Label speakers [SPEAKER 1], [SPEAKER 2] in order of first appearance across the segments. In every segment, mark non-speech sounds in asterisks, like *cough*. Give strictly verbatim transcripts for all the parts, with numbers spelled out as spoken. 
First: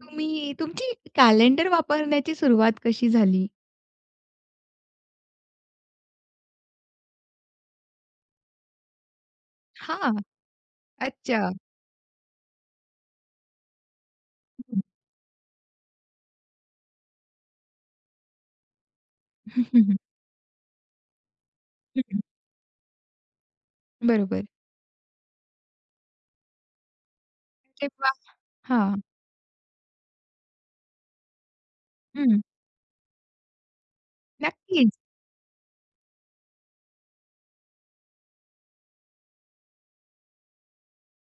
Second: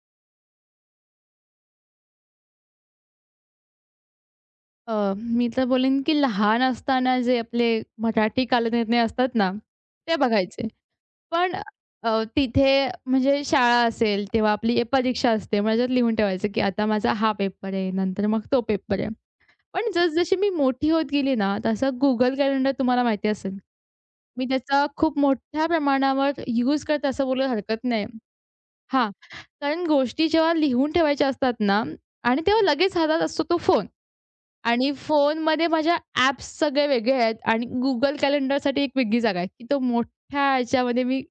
[SPEAKER 1] तुम्ही तुमची कॅलेंडर वापरण्याची सुरुवात कशी झाली?
[SPEAKER 2] अ, मी तर बोलेन, की लहान असताना जे आपले मराठी कालनिर्णय असतात ना, ते
[SPEAKER 1] हां,
[SPEAKER 2] बघायचे.
[SPEAKER 1] अच्छा.
[SPEAKER 2] पण अ, तिथे म्हणजे शाळा असेल, तेव्हा आपली ए
[SPEAKER 1] *laughs*
[SPEAKER 2] परीक्षा असते, मग त्याच्यात लिहून ठेवायचं, की आता माझा हा पेपर आहे, नंतर मग तो पेपर आहे.
[SPEAKER 1] हं,
[SPEAKER 2] पण
[SPEAKER 1] हं.
[SPEAKER 2] जसजशी मी मोठी होत गेली ना, तसं
[SPEAKER 1] हं, हं.
[SPEAKER 2] Google कॅलेंडर तुम्हाला माहिती असेल, मी
[SPEAKER 1] बरोबर.
[SPEAKER 2] त्याचा खूप मोठ्या प्रमाणावर यूज करते असं बोलायला हरकत
[SPEAKER 1] अरे
[SPEAKER 2] नाही.
[SPEAKER 1] वाह! हां,
[SPEAKER 2] हां, कारण गोष्टी जेव्हा लिहून ठेवायच्या असतात ना
[SPEAKER 1] हं.
[SPEAKER 2] आणि तेव्हा लगेच हातात असतो तो फोन. आणि
[SPEAKER 1] नक्कीच.
[SPEAKER 2] फोनमध्ये माझ्या ॲप्स सगळे वेगळे आहेत आणि Google कॅलेंडरसाठी एक वेगळी जागा आहे, की तो मोठ्या ह्याच्यामध्ये मी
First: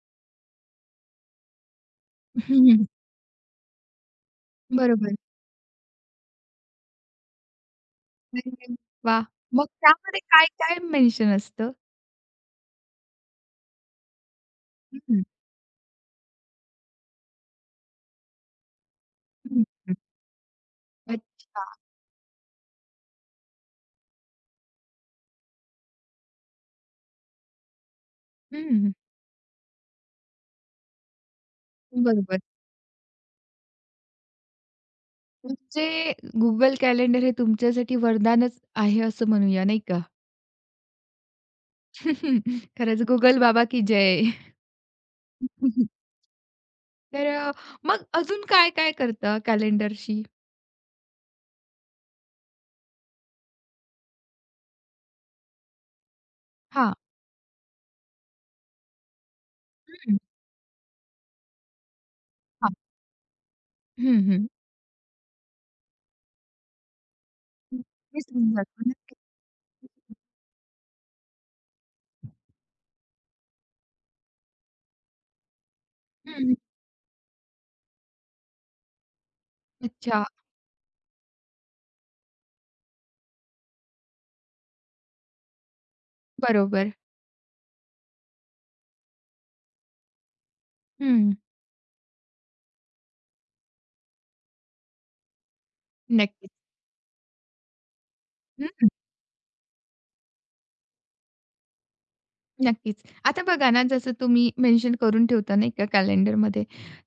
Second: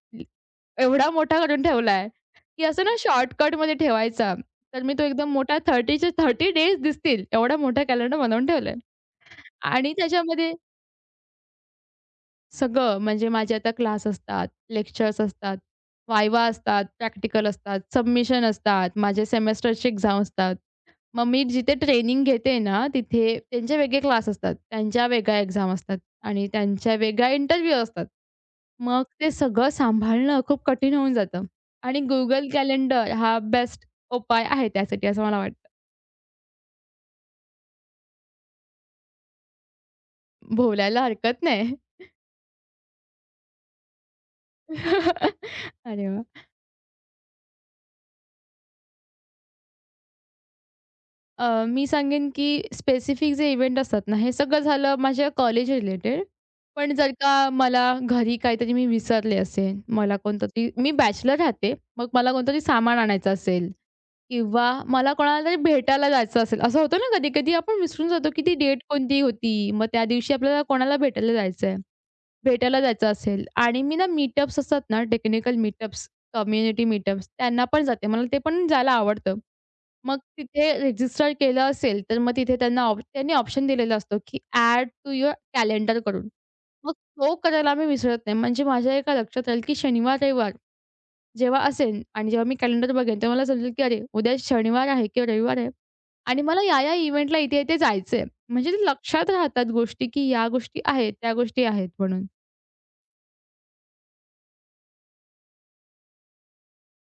[SPEAKER 2] एवढा मोठा करून ठेवला आहे,
[SPEAKER 1] *laughs* हं,
[SPEAKER 2] की असं
[SPEAKER 1] हं.
[SPEAKER 2] ना शॉर्टकटमध्ये ठेवायचा. तर मी तो
[SPEAKER 1] बरोबर.
[SPEAKER 2] एकदम मोठा 30च्या तीस डेज दिसतील एवढा मोठा कॅलेंडर बनवून ठेवलाय
[SPEAKER 1] अरे वाह! मग
[SPEAKER 2] आणि
[SPEAKER 1] त्यामध्ये
[SPEAKER 2] त्याच्यामध्ये
[SPEAKER 1] काय-काय मेन्शन असतं?
[SPEAKER 2] सगळं. म्हणजे माझे आता क्लास असतात, लेक्चर्स
[SPEAKER 1] हं,
[SPEAKER 2] असतात, वायवा असतात, प्रॅक्टिकल असतात, सबमिशन असतात, माझे
[SPEAKER 1] हं,
[SPEAKER 2] सेमेस्टरचे
[SPEAKER 1] हं.
[SPEAKER 2] एक्झाम असतात. मग मी
[SPEAKER 1] अच्छा.
[SPEAKER 2] जिथे ट्रेनिंग घेते ना, तिथे त्यांचे वेगळे क्लास असतात, त्यांच्या वेगळ्या एक्झाम असतात आणि त्यांच्या वेगळ्या इंटरव्ह्यू असतात.
[SPEAKER 1] हं,
[SPEAKER 2] मग ते सगळं सांभाळणं खूप कठीण होऊन जातं आणि
[SPEAKER 1] बरोबर.
[SPEAKER 2] Google कॅलेंडर हा बेस्ट उपाय आहे त्यासाठी असं मला वाटतं.
[SPEAKER 1] म्हणजे Google कॅलेंडर हे तुमच्यासाठी वरदानच आहे असं म्हणूया नाही का?
[SPEAKER 2] भोवल्याला हरकत नाही.
[SPEAKER 1] *laughs* खरंच Google बाबा की जय.
[SPEAKER 2] *laughs*
[SPEAKER 1] *laughs*
[SPEAKER 2] अरे वाह!
[SPEAKER 1] तर अ, मग अजून काय-काय करता कॅलेंडरशी?
[SPEAKER 2] अ, मी सांगेन की स्पेसिफिक जे इव्हेंट असतात ना, हे सगळं झालं माझ्या कॉलेज रिलेटेड. पण
[SPEAKER 1] हां.
[SPEAKER 2] जर का मला घरी काहीतरी मी विसरले असेल, मला
[SPEAKER 1] हं.
[SPEAKER 2] कोणतरी मी बॅचलर राहते, मग मला कोणतरी
[SPEAKER 1] हां.
[SPEAKER 2] सामान आणायचं असेल
[SPEAKER 1] हं, हं.
[SPEAKER 2] किंवा मला कोणाला तरी भेटायला जायचं असेल, असं होतं ना कधी-कधी आपण विसरून
[SPEAKER 1] मी
[SPEAKER 2] जातो की ती डेट
[SPEAKER 1] जातो. नक्की.
[SPEAKER 2] कोणती होती, मग त्या दिवशी आपल्याला कोणाला भेटायला जायचं आहे. भेटायला जायचं असेल आणि मी ना मीटअप्स असतात ना, टेक्निकल मीटअप्स,
[SPEAKER 1] हं, हं.
[SPEAKER 2] कम्युनिटी मीटअप्स त्यांना पण जाते. मला ते पण जायला आवडतं. मग
[SPEAKER 1] अच्छा.
[SPEAKER 2] तिथे रजिस्टर केलं असेल, तर मग तिथे त्यांना ऑप त्यांनी ऑप्शन दिलेला असतो, की ॲड टू युअर कॅलेंडर करून.
[SPEAKER 1] बरोबर.
[SPEAKER 2] मग तो करायला मी विसरत नाही. म्हणजे माझ्या एका लक्षात राहील, की शनिवार, रविवार
[SPEAKER 1] हं.
[SPEAKER 2] जेव्हा असेल आणि जेव्हा मी कॅलेंडर बघेन, तेव्हा मला समजेल, की अरे, उद्या शनिवार आहे किंवा रविवार आहे आणि
[SPEAKER 1] नक्कीच.
[SPEAKER 2] मला या-या इव्हेंटला इथे-इथे जायचंय. म्हणजे
[SPEAKER 1] हं.
[SPEAKER 2] ते लक्षात राहतात गोष्टी, की या गोष्टी आहेत, त्या गोष्टी आहेत म्हणून.
[SPEAKER 1] नक्कीच. आता बघा ना, जसं तुम्ही मेन्शन करून ठेवता नाही का कॅलेंडरमध्ये,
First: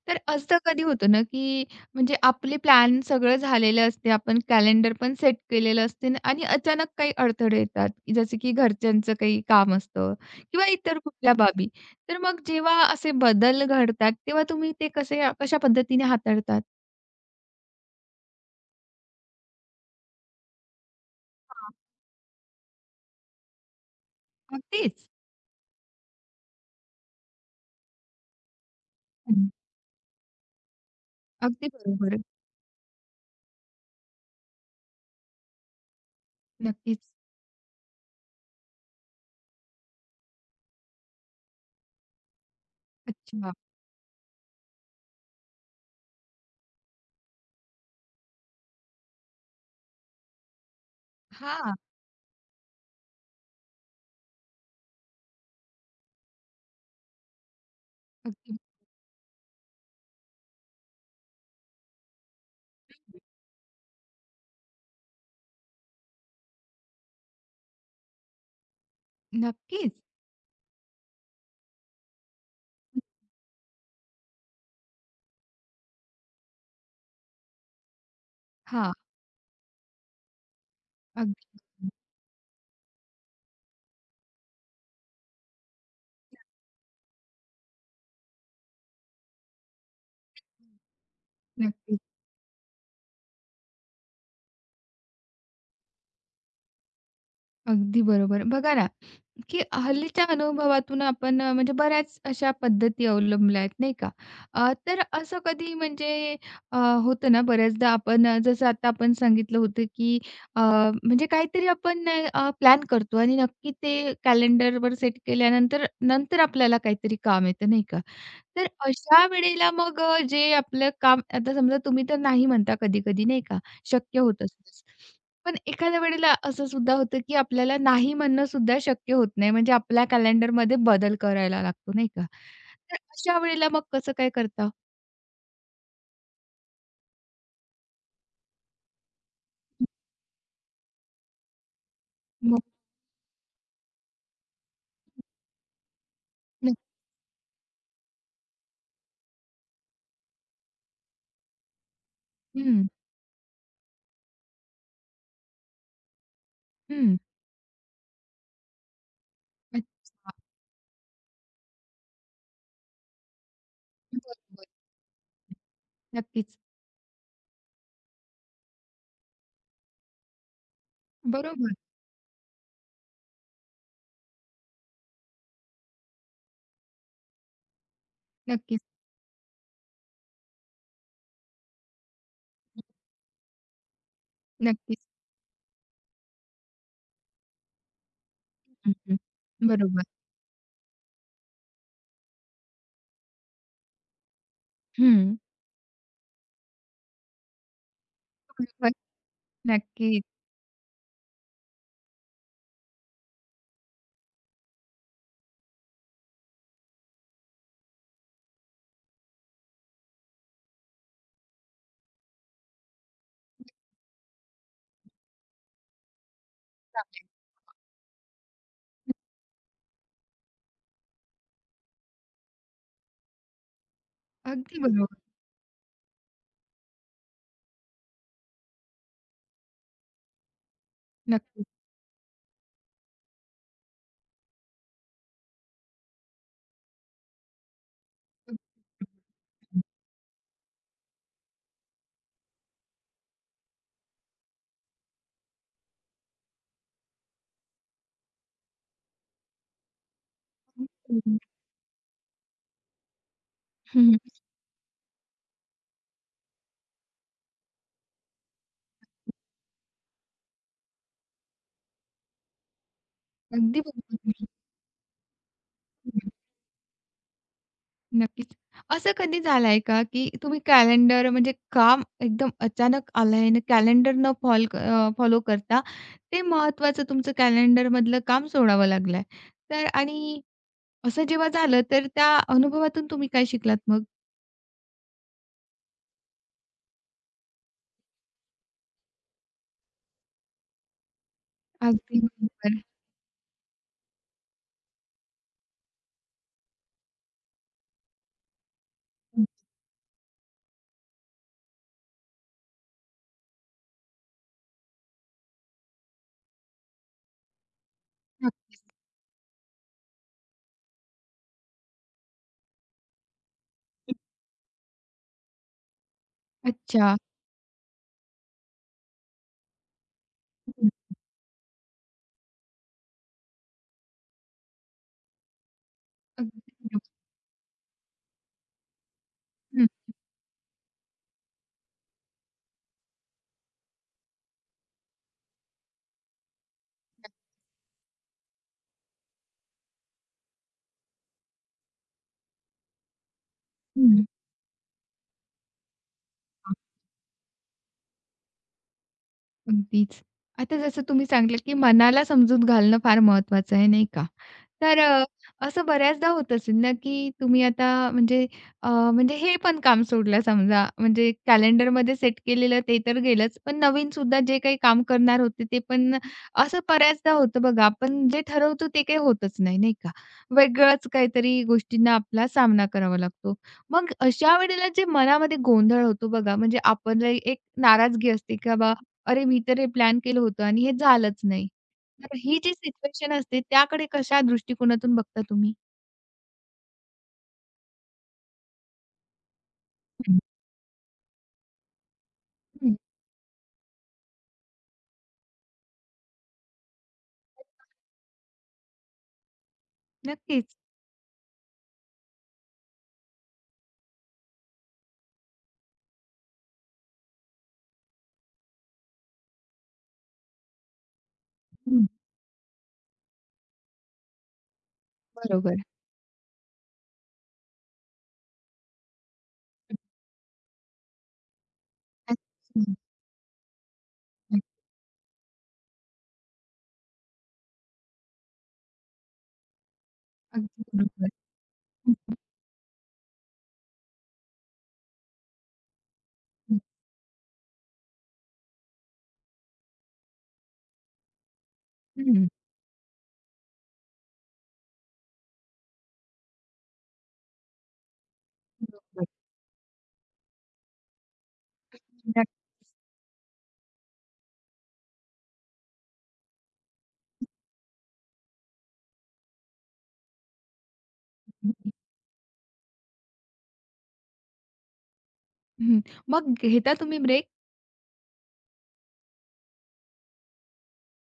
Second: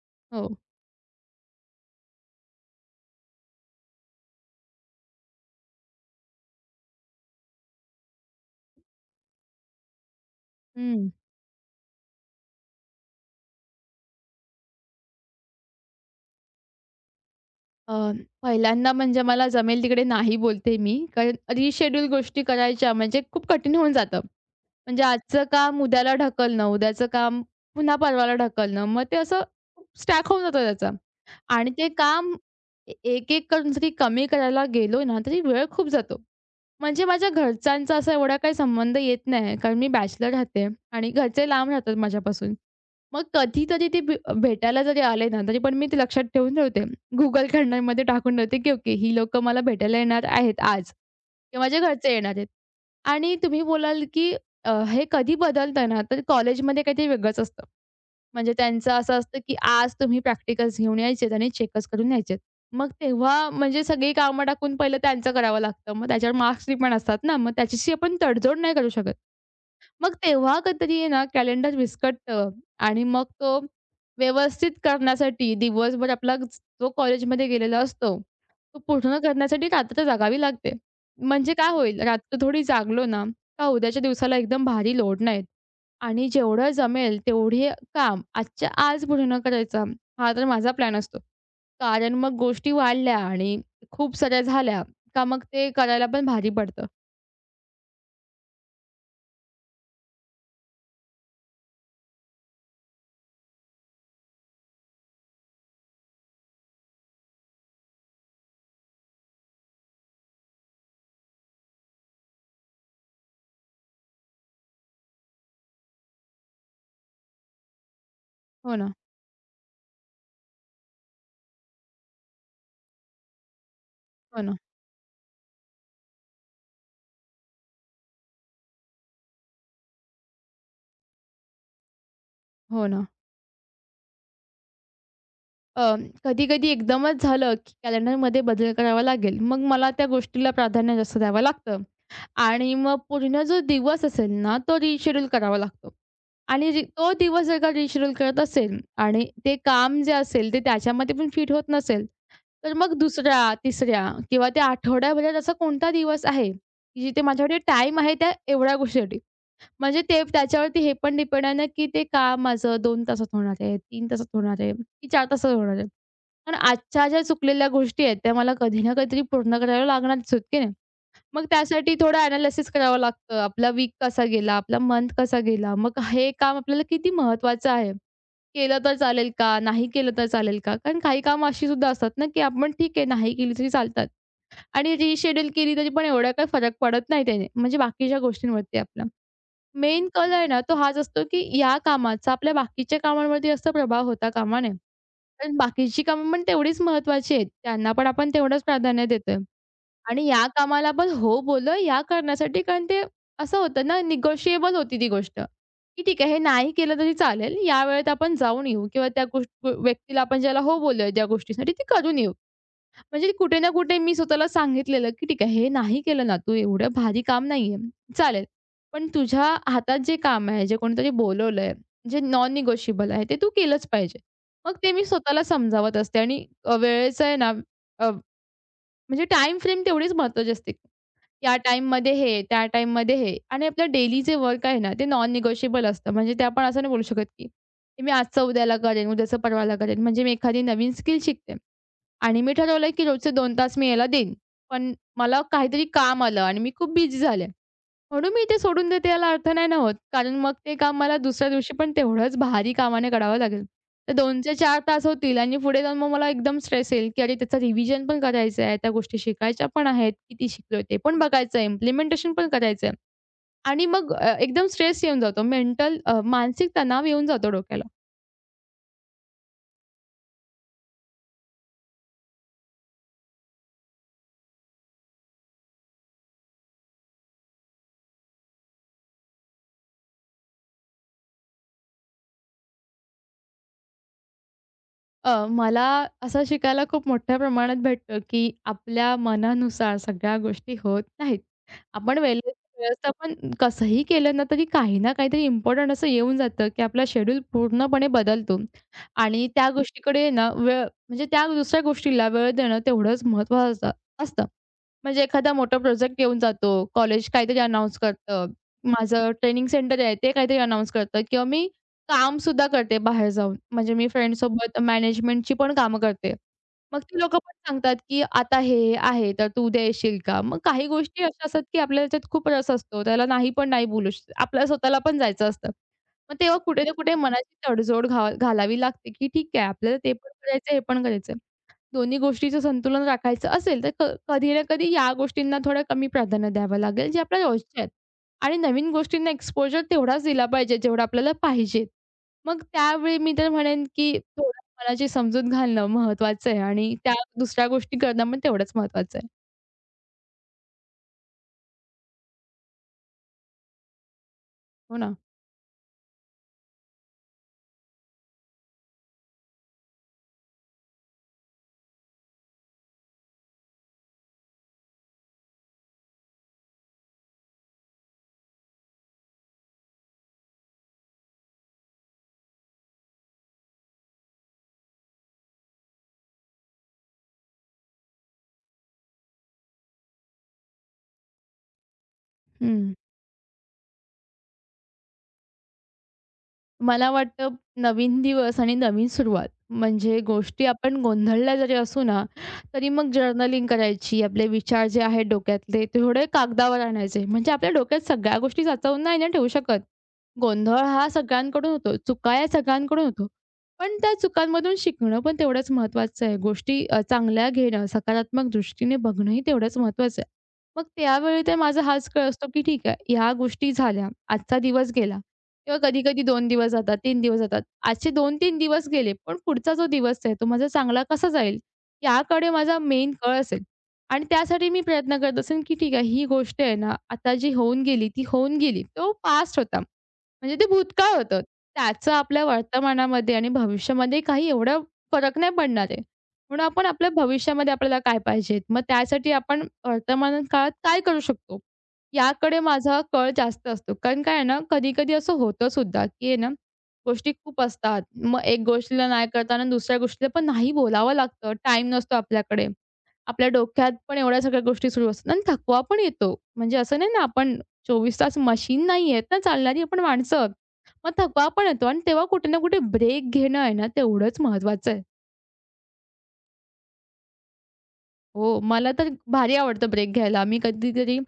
[SPEAKER 1] तर
[SPEAKER 2] हो.
[SPEAKER 1] असं कधी होतं ना, की म्हणजे आपले प्लॅन सगळं झालेलं असते, आपण कॅलेंडर पण सेट केलेलं असते न आणि अचानक काही अडथळे येतात, जसे की घरच्यांचं काही काम असतं किंवा इतर
[SPEAKER 2] हं.
[SPEAKER 1] कुठल्या बाबी. तर मग जेव्हा असे बदल घडतात, तेव्हा तुम्ही ते कसे कशा पद्धतीने हाताळतात?
[SPEAKER 2] अ, पहिल्यांदा म्हणजे मला जमेल तिकडे नाही बोलते मी. कारण रिशेड्यूल गोष्टी करायच्या म्हणजे खूप कठीण होऊन जातं. म्हणजे
[SPEAKER 1] अगदीच.
[SPEAKER 2] आजचं काम उद्याला ढकलणं, उद्याचं काम पुन्हा परवाला ढकलणं. मग ते असं
[SPEAKER 1] हं.
[SPEAKER 2] स्टॅक होऊन जातं त्याचा.
[SPEAKER 1] अगदी
[SPEAKER 2] आणि ते
[SPEAKER 1] बरोबर.
[SPEAKER 2] काम ए एक-एक करून जरी कमी करायला गेलो ना, तरी वेळ खूप जातो.
[SPEAKER 1] नक्कीच.
[SPEAKER 2] म्हणजे माझ्या घरच्यांचा असा एवढा काही संबंध येत नाही, कारण मी बॅचलर राहते आणि घरचे लांब राहतात माझ्यापासून. मग
[SPEAKER 1] अच्छा.
[SPEAKER 2] कधीतरी ते भे भेटायला जरी आले ना, तरी पण मी ते लक्षात ठेवून ठेवते. Google कॅलेंडरमध्ये टाकून ठेवते, की ओके ही लोकं मला भेटायला येणार आहेत आज किंवा
[SPEAKER 1] हां.
[SPEAKER 2] माझ्या घरचे येणार आहेत. आणि तुम्ही बोलाल, की अ, हे कधी बदलतं ना, तर कॉलेजमध्ये काहीतरी वेगळंच असतं. म्हणजे
[SPEAKER 1] अगदी
[SPEAKER 2] त्यांचं असं असतं, की आज तुम्ही प्रॅक्टिकल्स घेऊन यायचेत आणि चेकच करून यायचेत. मग
[SPEAKER 1] बरोबर.
[SPEAKER 2] तेव्हा म्हणजे सगळी कामं टाकून पहिलं त्यांचं करावं लागतं. मग त्याच्यावर मार्क्सनी पण असतात ना, मग त्याच्याशी आपण तडजोड नाही करू शकत.
[SPEAKER 1] नक्कीच.
[SPEAKER 2] मग तेव्हा कधीतरी आहे ना, कॅलेंडर विस्कटतं आणि मग तो व्यवस्थित करण्यासाठी दिवसभर आपला ज- जो कॉलेजमध्ये गेलेला असतो, तो
[SPEAKER 1] हां.
[SPEAKER 2] पूर्ण करण्यासाठी रात्र जागावी लागते. म्हणजे
[SPEAKER 1] अगदी.
[SPEAKER 2] काय होईल, रात्र थोडी जागलो ना, का उद्याच्या दिवसाला एकदम भारी लोड नाहीत आणि जेवढं जमेल तेवढे काम आजच्या आज पूर्ण करायचा, हा तर माझा प्लॅन असतो.
[SPEAKER 1] नक्कीच.
[SPEAKER 2] कारण मग गोष्टी वाढल्या आणि खूप साऱ्या झाल्या, का मग ते करायला पण भारी पडतं.
[SPEAKER 1] अगदी बरोबर. बघा ना, की हल्लीच्या अनुभवातून आपण अ, म्हणजे बऱ्याच अशा पद्धती अवलंबल्या आहेत, नाही का? अ, तर असं कधी म्हणजे अ, होतं ना बऱ्याचदा आपण अ, जसं आता आपण सांगितलं होतं, की अ, म्हणजे काहीतरी आपण अ, प्लॅन करतो आणि नक्की ते कॅलेंडरवर सेट केल्यानंतर, नंतर आपल्याला काहीतरी काम येतं, नाही का? तर
[SPEAKER 2] हो ना,
[SPEAKER 1] अशा वेळेला मग अ, जे आपलं काम आता समजा तुम्ही तर नाही म्हणता कधी-कधी नाही का, शक्य
[SPEAKER 2] हो
[SPEAKER 1] होत
[SPEAKER 2] ना,
[SPEAKER 1] असतेच. पण एखाद्या वेळेला असं सुद्धा होतं, की आपल्याला नाही म्हणणं सुद्धा शक्य होत नाही. म्हणजे आपल्या कॅलेंडरमध्ये बदल करायला लागतो नाही का.
[SPEAKER 2] हो
[SPEAKER 1] तर
[SPEAKER 2] ना.
[SPEAKER 1] अशा वेळेला मग कसं काय करता?
[SPEAKER 2] अ, कधी-कधी एकदमच झालं, की कॅलेंडरमध्ये बदल करावा लागेल. मग मला त्या गोष्टीला प्राधान्य जास्त द्यावं लागतं
[SPEAKER 1] मग
[SPEAKER 2] आणि मग पूर्ण जो दिवस असेल ना, तो रिशेड्यूल करावा लागतो
[SPEAKER 1] न
[SPEAKER 2] आणि रि तो दिवस जर का रिशेड्यूल करत असेल आणि ते काम जे असेल ते त्याच्यामध्ये पण फिट होत नसेल, तर
[SPEAKER 1] हं,
[SPEAKER 2] मग दुसऱ्या, तिसऱ्या किंवा त्या आठवड्याभरात असा कोणता दिवस आहे, की
[SPEAKER 1] हं.
[SPEAKER 2] जिथे माझ्याकडे टाईम आहे त्या एवढ्या गोष्टीसाठी. म्हणजे ते
[SPEAKER 1] अच्छा.
[SPEAKER 2] त्याच्यावरती हे पण डिपेंड आहे ना, की ते काम माझं दोन तासात होणार आहे, तीन तासात होणार
[SPEAKER 1] बरोबर.
[SPEAKER 2] आहे, की चार तासात होणार आहे. पण
[SPEAKER 1] नक्कीच.
[SPEAKER 2] आजच्या ज्या चुकलेल्या गोष्टी आहेत, त्या मला कधी ना कधीतरी पूर्ण करायला लागणारच आहेत, की नाही? मग
[SPEAKER 1] बरोबर.
[SPEAKER 2] त्यासाठी थोडं एनालिसिस करावं लागतं. आपला वीक कसा गेला? आपला मंथ कसा गेला? मग हे काम आपल्याला किती महत्त्वाचं आहे? केलं
[SPEAKER 1] नक्कीच.
[SPEAKER 2] तर चालेल का? नाही केलं तर चालेल का? कारण काही कामं अशी सुद्धा असतात ना, की आपण ठीक आहे, नाही केली तरी चालतात आणि
[SPEAKER 1] नक्कीच.
[SPEAKER 2] रिशेड्यूल केली तरी पण एवढा काही फरक पडत नाही त्याने, म्हणजे बाकीच्या गोष्टींवरती
[SPEAKER 1] हं,
[SPEAKER 2] आपल्या.
[SPEAKER 1] हं. बरोबर.
[SPEAKER 2] मेन कल आहे ना, तो हाच असतो, की या कामाचा आपल्या बाकीच्या कामांवरती जास्त प्रभाव होता कामा नये.
[SPEAKER 1] हं.
[SPEAKER 2] कारण बाकीची कामं पण तेवढीच महत्त्वाची आहेत. त्यांना पण आपण तेवढंच
[SPEAKER 1] बरोबर.
[SPEAKER 2] प्राधान्य देतोय.
[SPEAKER 1] नक्कीच.
[SPEAKER 2] आणि या कामाला आपण हो बोललो या करण्यासाठी कारण ते असं होतं ना, निगोशिएबल होती ती गोष्ट, की ठीक आहे, हे नाही केलं तरी चालेल. या वेळेत आपण जाऊन येऊ किंवा त्या गोष्ट व्यक्तीला आपण ज्याला हो बोललोय त्या गोष्टीसाठी ती करून येऊ. म्हणजे कुठे ना कुठे मी स्वतःला सांगितलेलं, की "ठीक आहे, हे नाही केलं ना, तू एवढं भारी काम नाहीये, चालेल. पण तुझ्या हातात जे काम आहे, जे कोणीतरी बोलवलंय, जे नॉन निगोशिएबल आहे, ते तू केलंच पाहिजे." मग
[SPEAKER 1] अगदी
[SPEAKER 2] ते मी
[SPEAKER 1] बरोबर.
[SPEAKER 2] स्वतःला समजावत असते आणि अ, वेळेचं आहे ना, अ, म्हणजे टाईम फ्रेम तेवढीच महत्त्वाची असते. या
[SPEAKER 1] नक्कीच.
[SPEAKER 2] टाईममध्ये हे, त्या टाईममध्ये हे आणि आपलं डेली जे वर्क आहे ना, ते नॉन निगोशिएबल असतं. म्हणजे ते आपण असं नाही बोलू शकत, की "हे मी आजचं उद्याला करेन, उद्याचं परवाला करेन." म्हणजे मी एखादी नवीन स्किल शिकते. आणि मी ठरवलं की रोजचे दोन तास मी याला देईन. पण मला काहीतरी काम आलं आणि मी खूप बिझी झाले. म्हणून मी ते सोडून देते याला अर्थ नाही ना होत. कारण मग ते काम मला
[SPEAKER 1] हं,
[SPEAKER 2] दुसऱ्या दिवशी पण तेवढंच भारी कामाने करावं लागेल. तर
[SPEAKER 1] हं.
[SPEAKER 2] दोन ते चार तास होतील आणि पुढे जाऊन मग मला एकदम स्ट्रेस येईल, की अरे त्याचं रिव्हिजन पण करायचं आहे, त्या गोष्टी शिकायच्या पण आहेत, किती शिकलोय ते पण बघायचं आहे, इम्प्लिमेंटेशन पण करायचं आहे.
[SPEAKER 1] अगदी
[SPEAKER 2] आणि मग
[SPEAKER 1] बरोबर
[SPEAKER 2] अ,
[SPEAKER 1] बोललात.
[SPEAKER 2] एकदम स्ट्रेस येऊन जातो. मेंटल
[SPEAKER 1] हं,
[SPEAKER 2] मानसिक तणाव येऊन जातो डोक्याला.
[SPEAKER 1] नक्कीच. असं कधी झालंय का, की तुम्ही कॅलेंडर म्हणजे काम एकदम अचानक आलंय आणि कॅलेंडर न फॉल फॉलो करता ते महत्त्वाचं तुमचं कॅलेंडरमधलं काम सोडावं लागलंय. तर आणि असं जेव्हा झालं, तर त्या अनुभवातून तुम्ही काय शिकलात मग?
[SPEAKER 2] अ, मला असं शिकायला खूप मोठ्या प्रमाणात भेटतं, की आपल्या मनानुसार सगळ्या गोष्टी होत नाहीत. आपण
[SPEAKER 1] अगदी
[SPEAKER 2] वेळेचं
[SPEAKER 1] बरोबर.
[SPEAKER 2] व्यवस्थापन कसंही केलं ना, तरी काही ना काहीतरी इम्पोर्टंट असं येऊन जातं, की आपला शेड्यूल पूर्णपणे बदलतो
[SPEAKER 1] हं.
[SPEAKER 2] आणि त्या गोष्टीकडे ना वेळ म्हणजे त्या दुसऱ्या गोष्टीला वेळ देणं तेवढंच महत्त्वाचं असतं असतं. म्हणजे एखादा मोठा प्रोजेक्ट येऊन जातो, कॉलेज काहीतरी अनाउन्स करतं, माझं ट्रेनिंग सेंटर आहे ते काहीतरी अनाउन्स करतं किंवा मी काम कामसुद्धा करते बाहेर जाऊन. म्हणजे मी फ्रेंड्ससोबत मॅनेजमेंटची पण कामं करते. मग
[SPEAKER 1] अच्छा.
[SPEAKER 2] ती लोकं पण सांगतात, की "आता हे हे आहे, तर तू उद्या येशील का?" मग काही
[SPEAKER 1] हं.
[SPEAKER 2] गोष्टी अशा असतात, की आपल्याला त्याच्यात खूप रस असतो. त्याला नाही पण नाही बोलू शकत. आपल्याला स्वतःला पण जायचं असतं. मग तेव्हा
[SPEAKER 1] अगदी
[SPEAKER 2] कुठे ना
[SPEAKER 1] बरोबर.
[SPEAKER 2] कुठे मनाची तडजोड घा घालावी लागते, की ठीक आहे
[SPEAKER 1] हं,
[SPEAKER 2] आपल्याला ते पण करायचंय, हे पण करायचंय. दोन्ही गोष्टीचं संतुलन राखायचं असेल, तर क कधी ना कधी या गोष्टींना थोडं कमी प्राधान्य द्यावं लागेल, जे आपल्या रोजच्या आहेत. आणि नवीन गोष्टींना एक्सपोजर तेवढाच दिला पाहिजे, जेवढा आपल्याला पाहिजे. मग त्यावेळी मी तर म्हणेन, की
[SPEAKER 1] हं.
[SPEAKER 2] थोडं मनाची समजूत घालणं महत्त्वाचं आहे आणि त्या दुसऱ्या गोष्टी करणं पण तेवढंच महत्त्वाचं आहे.
[SPEAKER 1] अगदीच. आता जसं तुम्ही सांगितलं, की मनाला समजून घालणं फार महत्वाचं आहे, नाही का?
[SPEAKER 2] हो
[SPEAKER 1] तर
[SPEAKER 2] ना.
[SPEAKER 1] अ, असं बऱ्याचदा होत असेल ना, की तुम्ही आता म्हणजे अ, म्हणजे हे पण काम सोडलं समजा, म्हणजे कॅलेंडरमध्ये सेट केलेलं ते तर गेलंच, पण नवीन सुद्धा जे काही काम करणार होते ते पण असं बऱ्याचदा होतं बघा, आपण जे ठरवतो ते काही होतच नाही, नाही का? वेगळंच काहीतरी गोष्टींना आपला सामना करावा लागतो. मग अशा वेळेला जे मनामध्ये गोंधळ होतो बघा, म्हणजे आपल्याला एक नाराजगी असते, की अरे, मी तर हे प्लॅन केलं होतं आणि हे झालंच नाही. तर ही जी
[SPEAKER 2] हं.
[SPEAKER 1] सिच्युएशन असते त्याकडे कशा दृष्टिकोनातून बघता तुम्ही?
[SPEAKER 2] मला वाटतं नवीन दिवस आणि नवीन सुरुवात म्हणजे
[SPEAKER 1] हं,
[SPEAKER 2] गोष्टी आपण गोंधळल्या जरी असू ना, तरी
[SPEAKER 1] हं.
[SPEAKER 2] मग जर्नलिंग करायची. आपले विचार जे आहेत डोक्यातले, ते थोडे कागदावर आणायचे. म्हणजे आपल्या डोक्यात सगळ्या गोष्टी साचवून नाही ना ठेवू शकत.
[SPEAKER 1] नक्कीच.
[SPEAKER 2] गोंधळ हा सगळ्यांकडून होतो. चुका या सगळ्यांकडून होतो. पण त्या चुकांमधून शिकणं पण तेवढंच महत्त्वाचं आहे. गोष्टी अ, चांगल्या घेणं, सकारात्मक दृष्टीने बघणंही तेवढंच महत्त्वाचं आहे. मग त्यावेळी तर माझा
[SPEAKER 1] हं,
[SPEAKER 2] हाच कळ असतो, की ठीक आहे, ह्या गोष्टी झाल्या, आजचा दिवस गेला किंवा
[SPEAKER 1] बरोबर.
[SPEAKER 2] कधी-कधी दोन दिवस जातात, तीन दिवस जातात. आजचे दोन तीन दिवस गेले, पण पुढचा जो दिवस आहे, तो माझा चांगला कसा जाईल,
[SPEAKER 1] हं,
[SPEAKER 2] याकडे माझा मेन कळ असेल. आणि
[SPEAKER 1] हं.
[SPEAKER 2] त्यासाठी मी प्रयत्न करत असेन, की ठीक आहे, ही गोष्ट आहे ना, आता जी होऊन गेली, ती होऊन गेली. तो पास्ट होता. म्हणजे ते
[SPEAKER 1] अगदी
[SPEAKER 2] भूतकाळ
[SPEAKER 1] बरोबर.
[SPEAKER 2] होतं. त्याचा
[SPEAKER 1] हं,
[SPEAKER 2] आपल्या वर्तमानामध्ये आणि भविष्यामध्ये काही एवढा फरक नाही पडणार आहे. म्हणून
[SPEAKER 1] हं,
[SPEAKER 2] आपण आपल्या भविष्यामध्ये आपल्याला काय पाहिजे? मग त्यासाठी आपण वर्तमान काळात काय करू शकतो?
[SPEAKER 1] हं.
[SPEAKER 2] याकडे माझा कल जास्त असतो. कारण काय आहे ना, कधी-कधी असं होतं सुद्धा, की आहे ना, गोष्टी खूप असतात. मग एक
[SPEAKER 1] हं,
[SPEAKER 2] गोष्टीला
[SPEAKER 1] बरोबर.
[SPEAKER 2] नाही करताना दुसऱ्या गोष्टीला पण नाही बोलावं लागतं. टाईम नसतो
[SPEAKER 1] नक्की.
[SPEAKER 2] आपल्याकडे. आपल्या डोक्यात पण एवढ्या सगळ्या गोष्टी सुरू असतात आणि थकवा पण येतो. म्हणजे असं नाही ना आपण चोवीस तास मशीन नाही आहेत ना चालणारी आपण माणसं आहोत. मग थकवा पण येतो आणि तेव्हा कुठे ना कुठे ब्रेक घेणं आहे ना तेवढंच महत्त्वाचं आहे.
[SPEAKER 1] हं. मग घेता तुम्ही ब्रेक?
[SPEAKER 2] हो, मला तर भारी आवडतं ब्रेक घ्यायला. मी कधीतरी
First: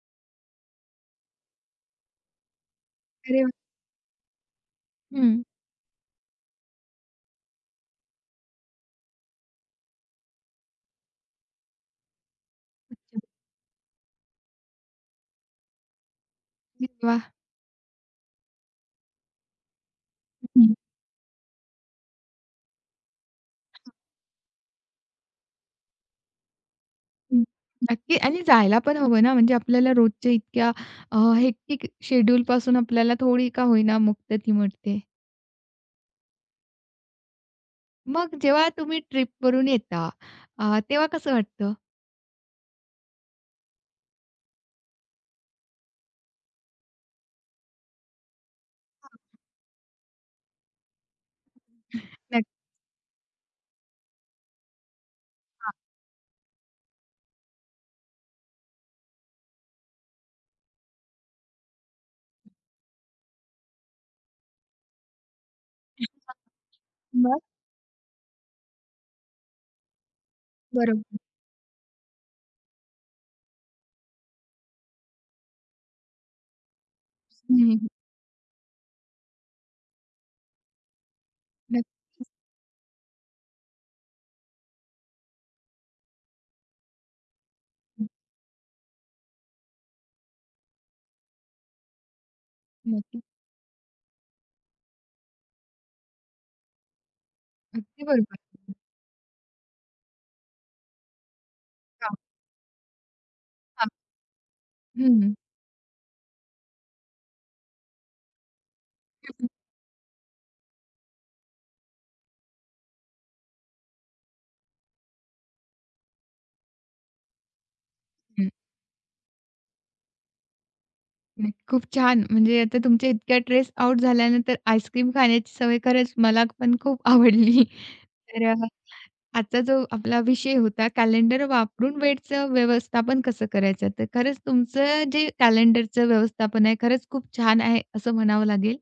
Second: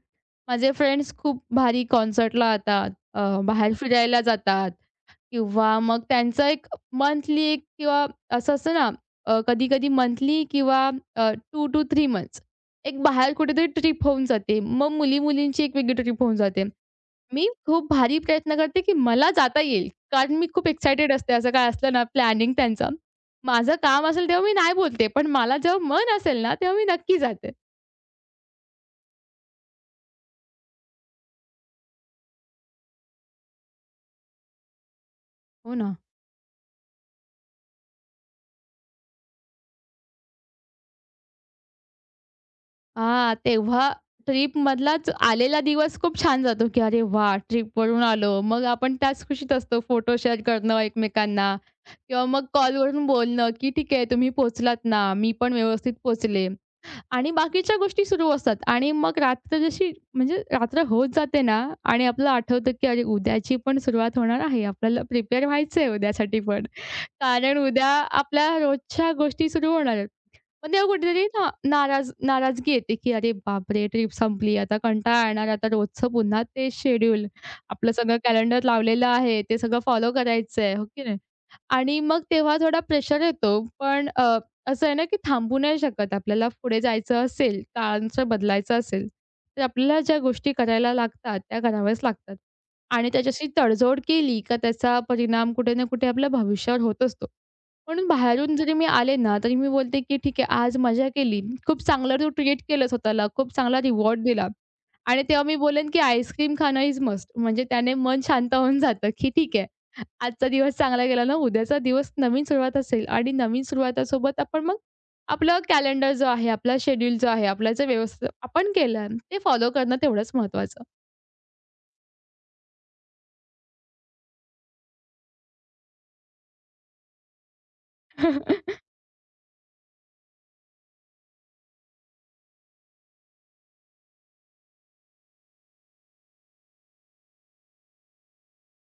[SPEAKER 2] माझे फ्रेंड्स खूप भारी कॉन्सर्टला जातात, अ,
[SPEAKER 1] अरे वाह!
[SPEAKER 2] बाहेर फिरायला जातात.
[SPEAKER 1] हं.
[SPEAKER 2] किंवा मग त्यांचं एक मंथली एक किंवा असं असतं ना, अ, कधी-कधी मंथली किंवा अ, दोन तीन मंथ्स एक
[SPEAKER 1] अच्छा.
[SPEAKER 2] बाहेर कुठेतरी ट्रिप होऊन जाते. मग मुली-मुलींची एक वेगळी ट्रिप होऊन जाते.
[SPEAKER 1] अरे वाह!
[SPEAKER 2] मी खूप भारी प्रयत्न करते, की मला जाता येईल. कारण मी खूप
[SPEAKER 1] हं,
[SPEAKER 2] एक्साइटेड असते. असं काय असलं ना प्लॅनिंग त्यांचं. माझं काम असेल तेव्हा मी नाही बोलते. पण मला जेव्हा मन असेल ना, तेव्हा मी नक्की
[SPEAKER 1] हं.
[SPEAKER 2] जाते.
[SPEAKER 1] नक्की आणि जायला पण हवं ना, म्हणजे आपल्याला रोजच्या इतक्या अ, हेक्टिक शेड्यूलपासून आपल्याला थोडी का होईना मुक्तती मिळते.
[SPEAKER 2] हो ना.
[SPEAKER 1] मग जेव्हा तुम्ही ट्रिपवरून येता अ, तेव्हा कसं वाटतं?
[SPEAKER 2] हां, तेव्हा ट्रिपमधलाच आलेला दिवस खूप छान जातो, की "अरे वाह! ट्रिपवरून आलो." मग आपण
[SPEAKER 1] हां.
[SPEAKER 2] त्याच खुशीत असतो. फोटो शेअर करणं एकमेकांना किंवा मग
[SPEAKER 1] नक्की.
[SPEAKER 2] कॉलवरून बोलणं, की "ठीक आहे, तुम्ही पोहोचलात ना, मी पण
[SPEAKER 1] हां.
[SPEAKER 2] व्यवस्थित पोहोचले." आणि बाकीच्या गोष्टी सुरू असतात. आणि मग रात्र जशी म्हणजे रात्र होत जाते ना आणि आपल्याला आठवतं, की "अरे, उद्याची पण सुरुवात होणार आहे. आपल्याला प्रिपेअर व्हायचंय उद्यासाठी पण."
[SPEAKER 1] मग
[SPEAKER 2] कारण उद्या आपल्या रोजच्या गोष्टी सुरू होणार आहेत. पण तेव्हा कुठेतरी
[SPEAKER 1] बरोबर.
[SPEAKER 2] ना नाराज नाराजगी येते, की "अरे बापरे! ट्रिप संपली. आता कंटाळा येणार. आता रोजचं पुन्हा तेच शेड्यूल.
[SPEAKER 1] हं, हं.
[SPEAKER 2] आपलं सगळं कॅलेंडर लावलेलं आहे. ते सगळं फॉलो करायचंय." हो की नाही? आणि मग
[SPEAKER 1] नक्कीच.
[SPEAKER 2] तेव्हा थोडा प्रेशर येतो. पण अ, असं आहे ना, की थांबू नाही शकत. आपल्याला पुढे जायचं असेल, काळाचं बदलायचं असेल, तर आपल्याला ज्या गोष्टी करायला लागतात, त्या कराव्याच लागतात. आणि
[SPEAKER 1] नक्कीच.
[SPEAKER 2] त्याच्याशी तडजोड केली का त्याचा परिणाम कुठे ना कुठे आपल्या भविष्यावर होत असतो.
[SPEAKER 1] अगदी
[SPEAKER 2] म्हणून
[SPEAKER 1] बरोबर.
[SPEAKER 2] बाहेरून जरी मी आले ना, तरी मी बोलते, की ठीक आहे आज मजा केली. खूप
[SPEAKER 1] हां,
[SPEAKER 2] चांगलं तू ट्रीट केलं स्वतःला, खूप चांगला
[SPEAKER 1] हां.
[SPEAKER 2] रिवॉर्ड दिला.
[SPEAKER 1] हं,
[SPEAKER 2] आणि
[SPEAKER 1] हं.
[SPEAKER 2] तेव्हा मी बोलेन, की आईस्क्रीम खाणं इज मस्ट. म्हणजे त्याने मन शांत होऊन जातं, की ठीक आहे. आजचा दिवस चांगला गेला ना, उद्याचा दिवस नवीन सुरुवात असेल आणि नवीन सुरुवातासोबत आपण मग आपलं कॅलेंडर जो आहे, आपला शेड्यूल जो आहे, आपला जे व्यवस्थित
[SPEAKER 1] हं.
[SPEAKER 2] आपण केलं ते फॉलो करणं तेवढंच महत्त्वाचं.
[SPEAKER 1] नाही, खूप छान. म्हणजे आता तुमच्या इतक्या ट्रेस आउट झाल्यानंतर आईस्क्रीम खाण्याची सवय खरंच मला पण खूप *laughs* आवडली. तर अ,
[SPEAKER 2] *laughs*
[SPEAKER 1] आजचा जो आपला विषय होता कॅलेंडर वापरून वेळचं व्यवस्थापन कसं करायचं. तर खरंच तुमचं जे कॅलेंडरचं व्यवस्थापन आहे खरंच खूप छान आहे असं म्हणावं लागेल.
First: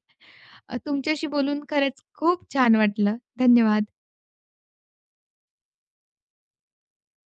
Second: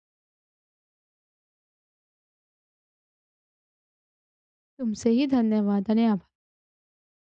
[SPEAKER 1] अ, तुमच्याशी बोलून खरंच खूप छान वाटलं. धन्यवाद.
[SPEAKER 2] तुमचेही धन्यवाद आणि